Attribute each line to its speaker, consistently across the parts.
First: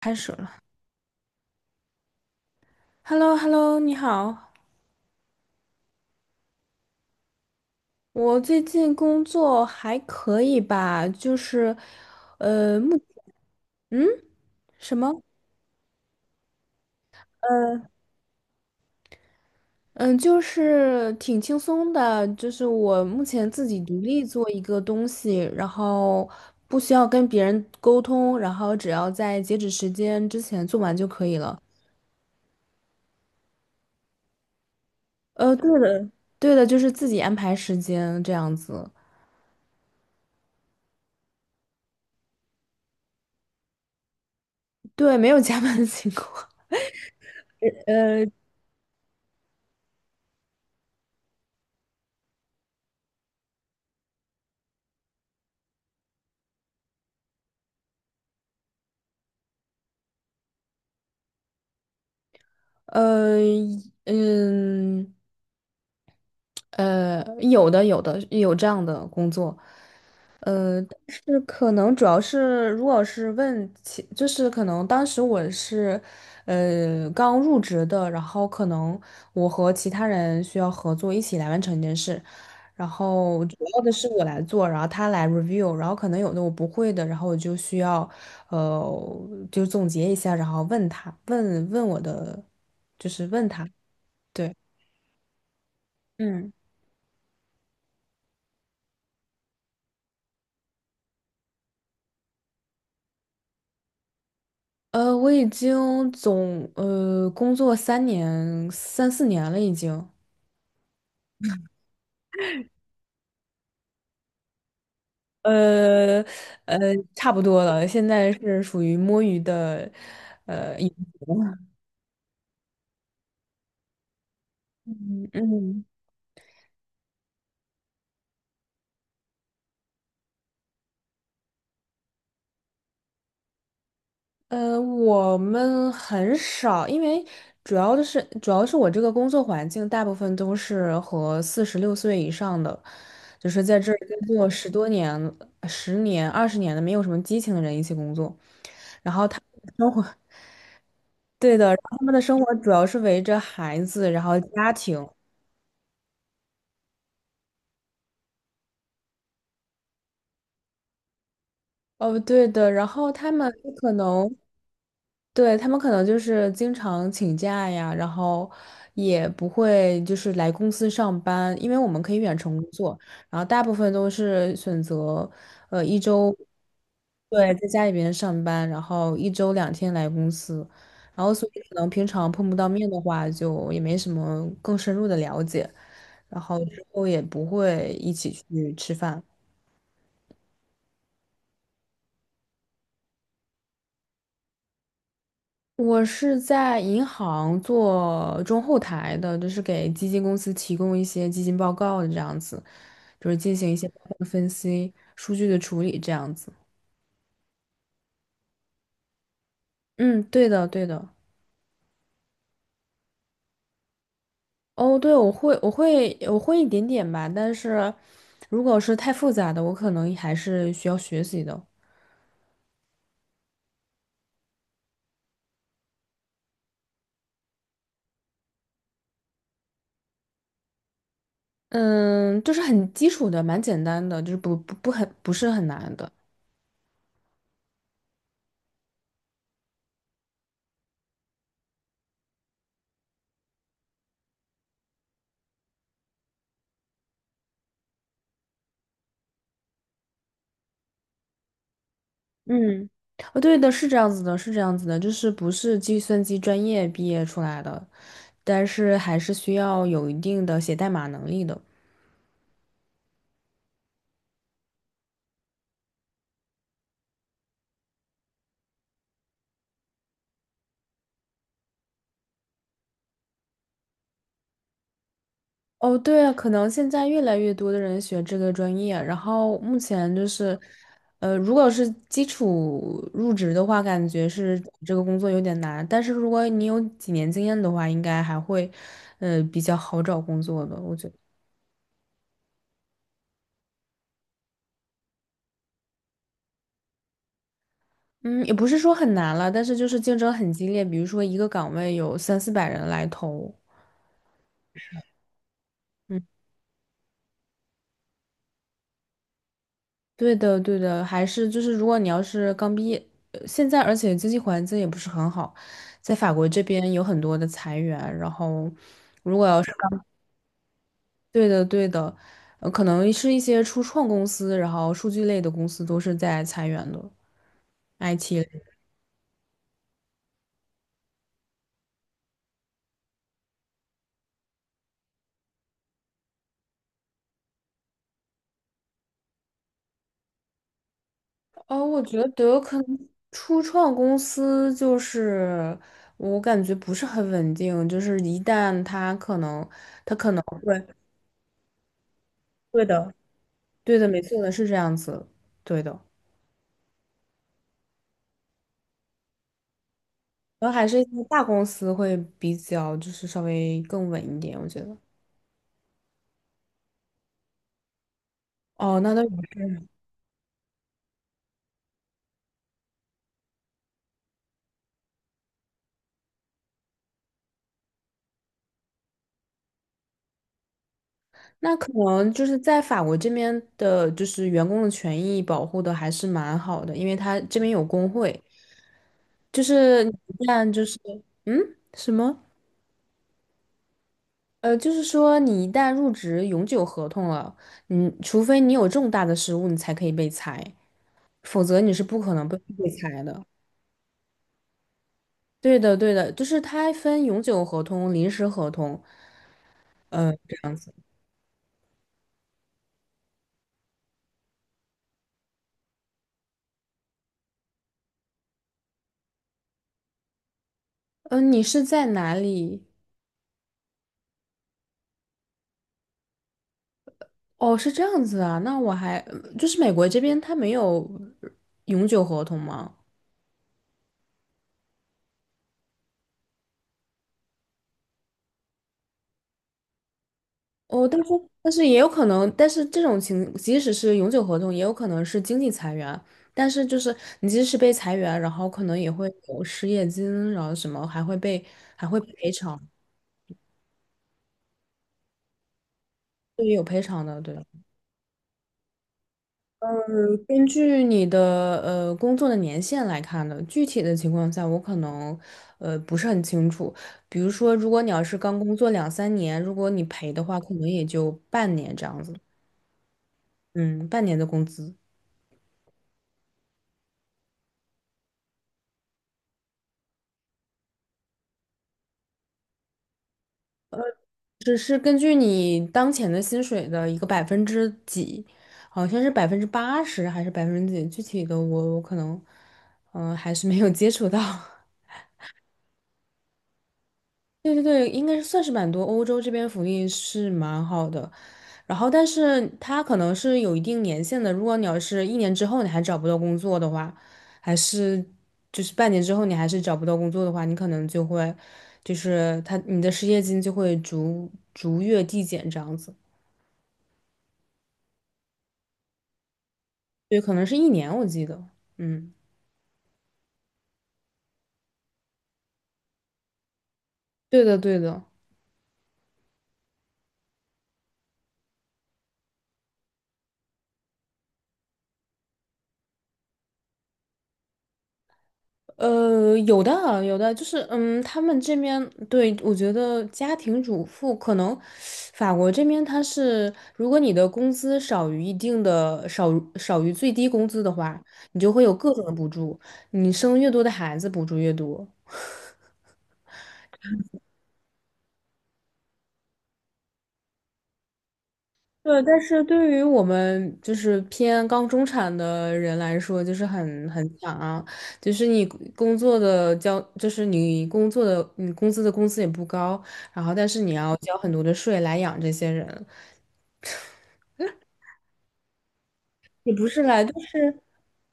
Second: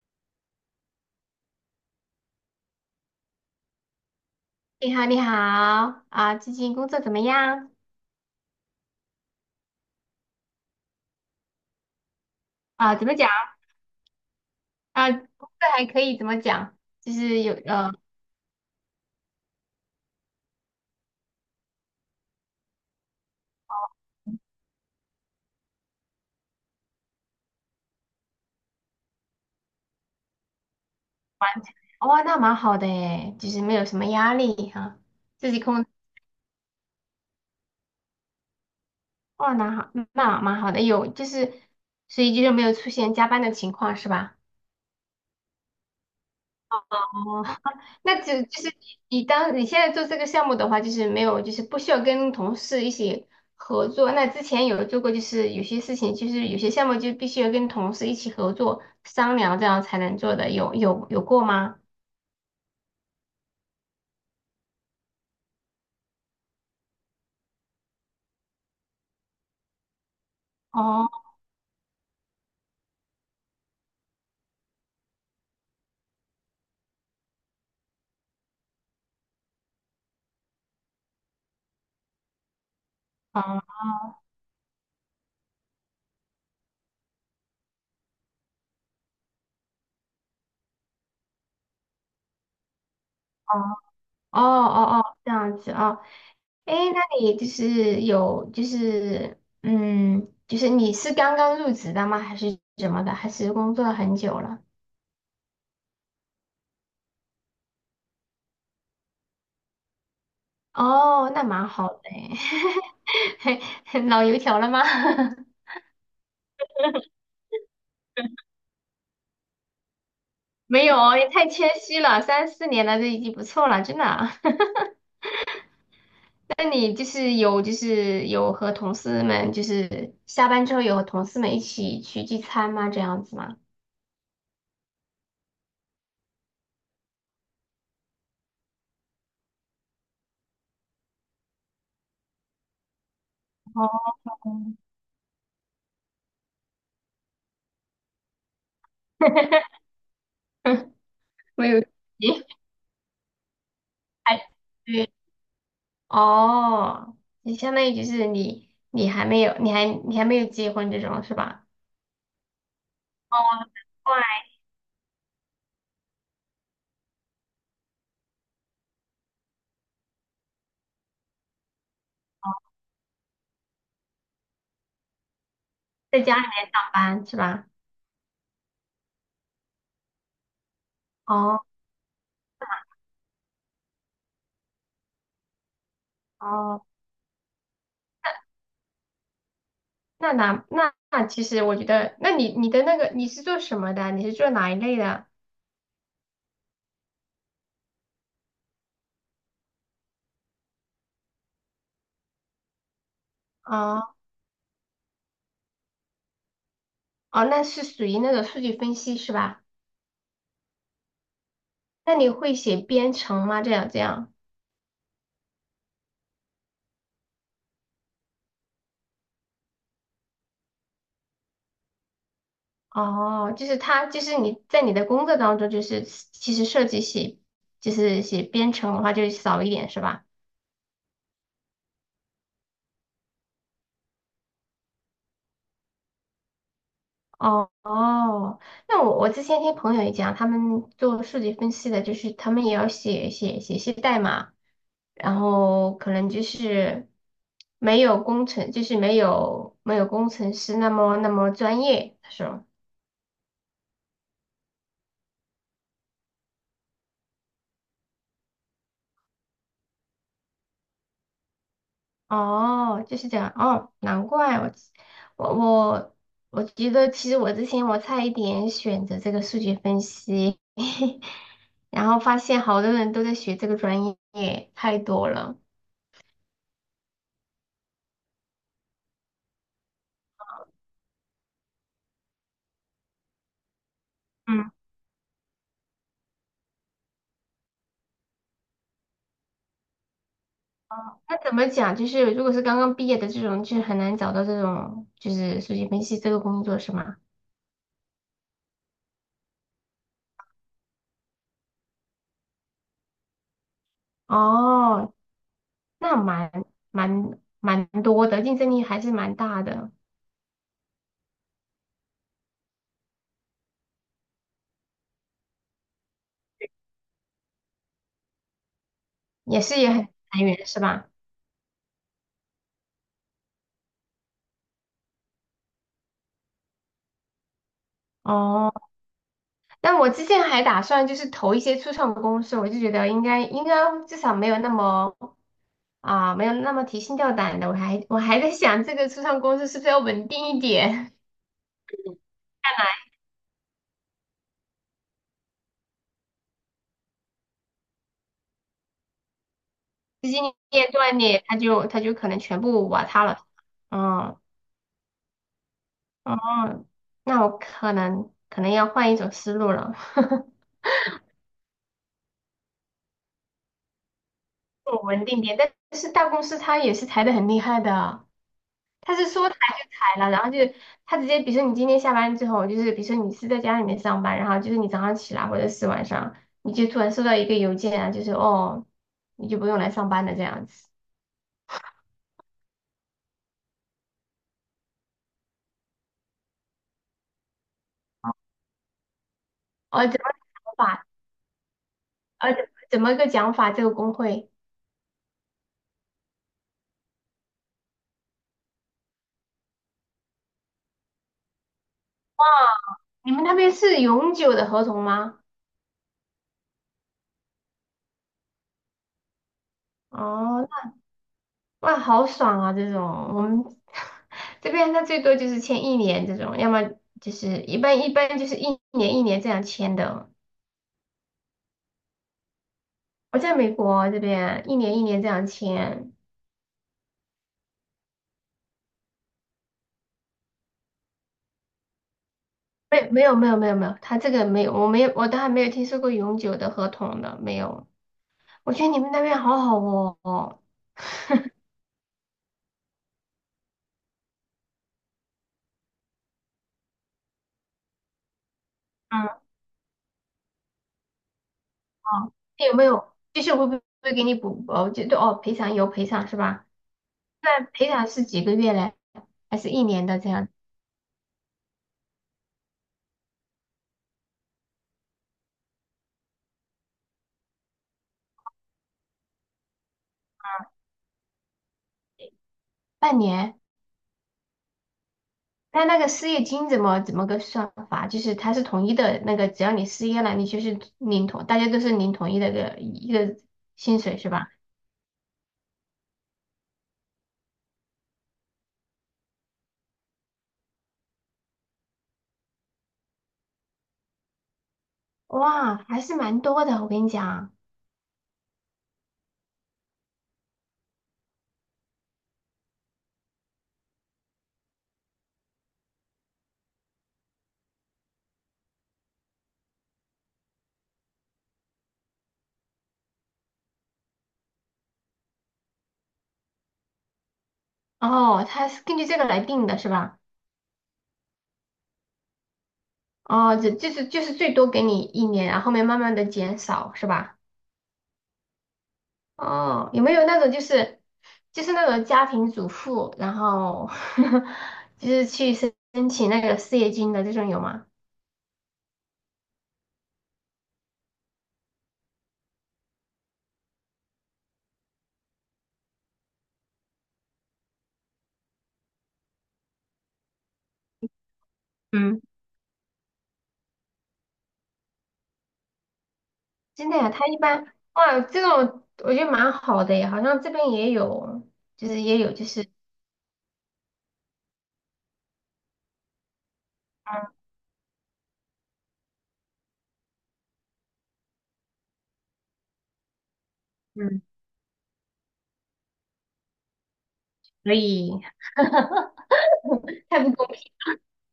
Speaker 1: 开始了。h e l l o h e l l o 你好。
Speaker 2: 你好，你好啊，最近工作怎么样？
Speaker 1: 我最近工作还可以吧，就是，呃，
Speaker 2: 啊，
Speaker 1: 目，
Speaker 2: 怎么讲？
Speaker 1: 嗯，什
Speaker 2: 啊，
Speaker 1: 么？
Speaker 2: 工作还可以，怎么讲？就是有
Speaker 1: 嗯，就是挺轻松的，就是我目前自己独立做一个东西，然后不需要跟别人沟通，然后只要在截止时间之前做完就可以了。
Speaker 2: 哇，那蛮好的诶，就是没有什么压力哈、自己
Speaker 1: 对
Speaker 2: 控，
Speaker 1: 的，对的，就是自己安排时间这样子，
Speaker 2: 哇，那好，那蛮好的，有就是，所以就是没有出现加班的情况是吧？
Speaker 1: 对，没有加班的情况。
Speaker 2: 哦，那
Speaker 1: 呃
Speaker 2: 就是你当你现在做这个项目的话，就是没有，就是不需要跟同事一起合作。那之前有做过，就是有些事情，就是有些项目就必须要跟同事一起合作商量，这样才能做的。有过吗？
Speaker 1: 呃，嗯。有的，有的，有这样的工作，但
Speaker 2: 哦，
Speaker 1: 是可能主要是，如果是问其，就是可能当时我是，刚入职的，然后可能我和其他人需要合作一起来完成一件事，然后主
Speaker 2: 哦
Speaker 1: 要的是我来做，然后他来 review，然后可能有的我不会的，然后我就需要，呃，就总结一下，然后问他，问问我的，就是问
Speaker 2: 哦
Speaker 1: 他，
Speaker 2: 哦
Speaker 1: 对，
Speaker 2: 哦，这样子啊？
Speaker 1: 嗯。
Speaker 2: 哎，那你就是有就是嗯，就是你是刚刚入职的吗？还是怎么的？还是工作了很久了？
Speaker 1: 我已经工作三四年了，已经，
Speaker 2: 哦，那蛮好的诶，老油条了吗？
Speaker 1: 呃呃，差不多了。现在是属于摸鱼的，
Speaker 2: 没有哦，也太谦虚了，三四年了，这已经不错了，真的啊。
Speaker 1: 嗯嗯，
Speaker 2: 那你就是有，就是有和同事们，就是下班之后有和同事们一起去聚餐吗？这样子吗？
Speaker 1: 我们很少，因为主要是我这个工作环境大部分都是和46岁以上的，就是在这儿
Speaker 2: 哦，
Speaker 1: 工作10多年、十年、20年的，没有什么激情的人一起工作，生活。对的，
Speaker 2: 没
Speaker 1: 然
Speaker 2: 有，
Speaker 1: 后他们的
Speaker 2: 你
Speaker 1: 生活主要是围着孩子，然后
Speaker 2: 还
Speaker 1: 家庭。
Speaker 2: 对哦，你相当于就是你，你还没有，你还没有结婚这种是吧？
Speaker 1: 哦，对的，然后他
Speaker 2: 哦，
Speaker 1: 们
Speaker 2: 难
Speaker 1: 可
Speaker 2: 怪
Speaker 1: 能对，他们可能就是经常请假呀，然后也不会就是来公司上班，因为我们可以远程工作，然后大部分都是选择，呃，一
Speaker 2: 在
Speaker 1: 周，
Speaker 2: 家里面上班是
Speaker 1: 对，
Speaker 2: 吧？
Speaker 1: 在家里边上班，然后一周两天来公司，然后所以
Speaker 2: 哦
Speaker 1: 可能平常碰不到面的话，就也没什么更深入的了解，然后
Speaker 2: 哦。
Speaker 1: 之后也不会一起去吃饭。
Speaker 2: 那那其实我觉得，那你你的那个你是做什么的？你是做哪一类的？
Speaker 1: 我是在银行做中后台的，就是给基金公司提供一些基金报告的这样子，就是进行一些报
Speaker 2: 哦
Speaker 1: 告分析、数据的处理这样子。
Speaker 2: 哦，那是属于那种数据分析是吧？
Speaker 1: 嗯，对的，对的。
Speaker 2: 那你会写编程吗？这样这样。
Speaker 1: 哦，对，我会，我会，我会一点点吧，但是如果是太复杂的，我可能还是需要学习的。
Speaker 2: 哦，就是他就是你在你的工作当中，就是其实设计写，就是写编程的话，就少一点是吧？
Speaker 1: 嗯，就是很基础的，蛮简单的，就是不是很难的。
Speaker 2: 哦哦，那我之前听朋友也讲，他们做数据分析的，就是他们也要写一些代码。然后可能就是没有工程，就是没有工程师那么那么专业。他说，
Speaker 1: 嗯，哦，对的，是这样子的，是这样子的，就是不是计算机专业毕业出来的。但是还是需要有一定的写代码能力的。
Speaker 2: 哦，就是这样，哦，难怪我我我觉得其实我之前我差一点选择这个数据分析，然后发现好多人都在学这个专业，太多了。
Speaker 1: 哦，对啊，可能现在越来越多的人学这个专业，然后目前就是，如果是基础入职的话，感觉是
Speaker 2: 嗯，
Speaker 1: 这个工作有点难，但是如果你有几年经验的话，应该还会，比较好找工作的，我觉得。
Speaker 2: 那怎么讲？就是如果是刚刚毕业的这种，就很难找到这种就是数据分析这个工作，是吗？
Speaker 1: 嗯，也不是说很难了，但是就是竞争很激烈，比如说一个岗位有三四百人来投。
Speaker 2: 哦，那
Speaker 1: 嗯。
Speaker 2: 蛮多的，竞争力还是蛮大的，
Speaker 1: 对的，对的，还是就是，如果你要是刚毕业，现在而且经济环境也不是很好，在法国这边有很多的裁员，然后如果
Speaker 2: 也
Speaker 1: 要是
Speaker 2: 是也
Speaker 1: 刚
Speaker 2: 很裁员是吧？
Speaker 1: 对的，对的，可能是一些初创公司，然后数据类的公司都是在裁员的，IT 类。
Speaker 2: 哦，那我之前还打算就是投一些初创公司，我就觉得应该至少没有那么啊、没有那么提心吊胆的。我还在想这个初创公司是不是要稳定一点，
Speaker 1: 哦，我觉得可能初创公司就是我感觉不是很稳定，就是一旦它可能，
Speaker 2: 资金
Speaker 1: 对，
Speaker 2: 链断裂，它就可能全
Speaker 1: 对
Speaker 2: 部瓦
Speaker 1: 的，
Speaker 2: 塌了。
Speaker 1: 对的，没
Speaker 2: 嗯
Speaker 1: 错的，是这样子，对的。
Speaker 2: 哦，那我可能要换一种思路了。
Speaker 1: 然后还是一些大公司会比较就是稍微更稳一点，我觉得。
Speaker 2: 稳定点，但是大公司它也是裁的很厉害的，
Speaker 1: 哦，那
Speaker 2: 它
Speaker 1: 倒
Speaker 2: 是
Speaker 1: 也
Speaker 2: 说裁
Speaker 1: 是。
Speaker 2: 就裁了，然后就它直接，比如说你今天下班之后，就是比如说你是在家里面上班，然后就是你早上起来或者是晚上，你就突然收到一个邮件啊，就是哦，你就不用来上班了这样子。
Speaker 1: 那可能就是在法国这边的，就是员工的权益保护的还是蛮好的，因为他这边有工会，就
Speaker 2: 哦，
Speaker 1: 是你
Speaker 2: 怎么个
Speaker 1: 一旦
Speaker 2: 讲
Speaker 1: 就是
Speaker 2: 法？
Speaker 1: 嗯什么
Speaker 2: 呃，怎么个讲法？这个工会，
Speaker 1: 呃，就是说你一旦入职永久合同了，你除非你有重大的失误，你才可以被裁，否则你是不可能被裁
Speaker 2: 你
Speaker 1: 的。
Speaker 2: 们那边是永久的合同吗？
Speaker 1: 对的，对的，就是它分永久合同、临时合同。这
Speaker 2: 哦，
Speaker 1: 样子。
Speaker 2: 哇，好爽啊！这种我们 这边他最多就是签一年这种，要么就是一般就是一年一年这样签的。
Speaker 1: 嗯，你是在哪里？
Speaker 2: 我在美国啊这边啊一年一年这样签，
Speaker 1: 哦，是这样子啊，那我还就是美国这边它没有永久合同吗？
Speaker 2: 没有，他这个没有，我没有我都还没有听说过永久的合同的，没有。我觉得你们那边好好哦。
Speaker 1: 哦，但是也有可能，但是这种情即使是永久合同，也有可能是经济裁员。但是就是你即使被裁员，然后可能也会
Speaker 2: 嗯，
Speaker 1: 有失业金，然后什么还会被还会
Speaker 2: 哦，
Speaker 1: 赔
Speaker 2: 有没
Speaker 1: 偿，
Speaker 2: 有？就是会不会给你补？哦，就对哦，赔偿有赔偿是
Speaker 1: 对，
Speaker 2: 吧？
Speaker 1: 有赔偿的，对。
Speaker 2: 那赔偿是几个月嘞？还是一年的这样？
Speaker 1: 根据你的工作的年限来看的，具体的情况下我可能不是很清楚。比如说，如果你要是刚工作两三年，如果你赔的话，可能也就半年这样子，
Speaker 2: 半年？
Speaker 1: 嗯，半年的工资，
Speaker 2: 那那个失业金怎么个算法？就是它是统一的那个，只要你失业了，你就是领同，大家都是领统一的一个薪水是吧？
Speaker 1: 只是根据你当前的薪水的一个百分之几，好像是80%还是百分之几，具体的我可能还是没有接触到。
Speaker 2: 哇，还是蛮多的，我跟你讲。
Speaker 1: 对对对，应该是算是蛮多。欧洲这边福利是蛮好的，然后但是它可能是有一定年限的。如果你要是一年之后你还找不到工作的话，还是就是半年之后你还是找不到工作的话，你可能就会就是他你的失业金就会逐月递减这样子。
Speaker 2: 哦，它是根据这个来定的是吧？
Speaker 1: 对，可能是一年我记得。嗯，
Speaker 2: 哦，这就是就是最多给你一年，然后后面慢慢的减少是吧？
Speaker 1: 对的对的。
Speaker 2: 哦，有没有那种就是就是那种家庭主妇，然后 就是去申请那个失业金的这种有吗？
Speaker 1: 有的啊，有的，就是嗯，他们这边对我觉得家庭主妇可能，法国这边他是，如果你的工资少于一定的少于最低工资的话，你就会有各
Speaker 2: 嗯。
Speaker 1: 种的补助，你生越多的孩子补助越多。
Speaker 2: 真的呀，他一般哇，这种我觉得蛮好的耶，好像这边也有，就是也
Speaker 1: 对，
Speaker 2: 有，
Speaker 1: 但
Speaker 2: 就
Speaker 1: 是
Speaker 2: 是
Speaker 1: 对于我们就是偏刚中产的人来说，就是很惨啊。就是你工作的交，就是你工作的，你工资的工资也不高，然后但是你要
Speaker 2: 嗯，
Speaker 1: 交很多的税来养这些人，
Speaker 2: 所以
Speaker 1: 也不是
Speaker 2: 太
Speaker 1: 来，就
Speaker 2: 不公
Speaker 1: 是
Speaker 2: 平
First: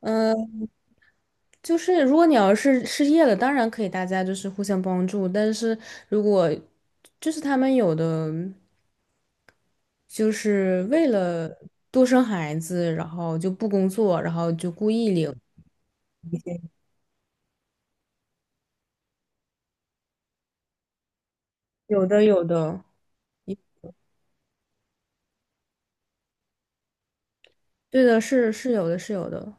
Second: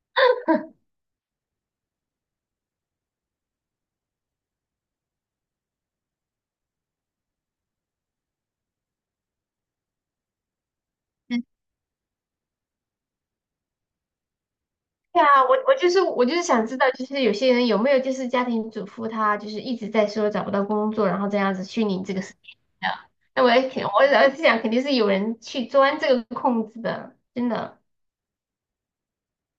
Speaker 1: 嗯、就是如果你要是失业了，当然可以大家就是互相帮助，但是如果就是他们有的就是为了
Speaker 2: 了。
Speaker 1: 多生孩子，然后就不工作，然后就故意
Speaker 2: 对
Speaker 1: 领，
Speaker 2: 啊，我就是我就是想知道，就是有些人有没有就是家庭主妇，她就是一直在说找不到工作，然后这样子去领
Speaker 1: 有
Speaker 2: 这个
Speaker 1: 的
Speaker 2: 事
Speaker 1: 有
Speaker 2: 情
Speaker 1: 的。
Speaker 2: 的。那我也肯，我也是想肯定是有人去钻这个空子的，真的。
Speaker 1: 对的，是有的，是有的。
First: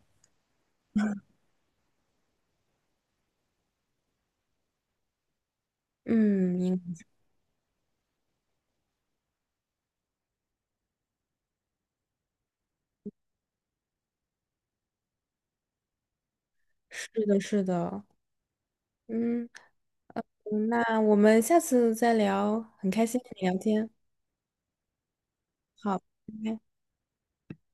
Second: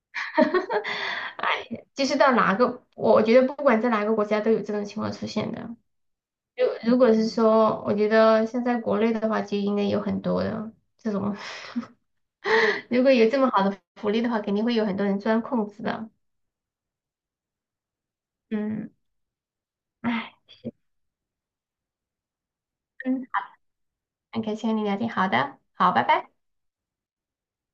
Speaker 2: 哎，就是到哪个，我觉得不管在哪个国家都有这种情况出现的。
Speaker 1: 嗯，
Speaker 2: 如果是说，我觉得现在国内的话，就应该有很多的这种，如果有这么好的福利的话，肯定会有很多人钻空子的。
Speaker 1: 是的，是的。
Speaker 2: 嗯，
Speaker 1: 嗯，
Speaker 2: 唉，
Speaker 1: 那我们下次再聊，很开心
Speaker 2: 嗯，
Speaker 1: 跟你聊天。
Speaker 2: 很开心和你聊天，好的，好，
Speaker 1: 好，
Speaker 2: 拜拜。
Speaker 1: 拜拜。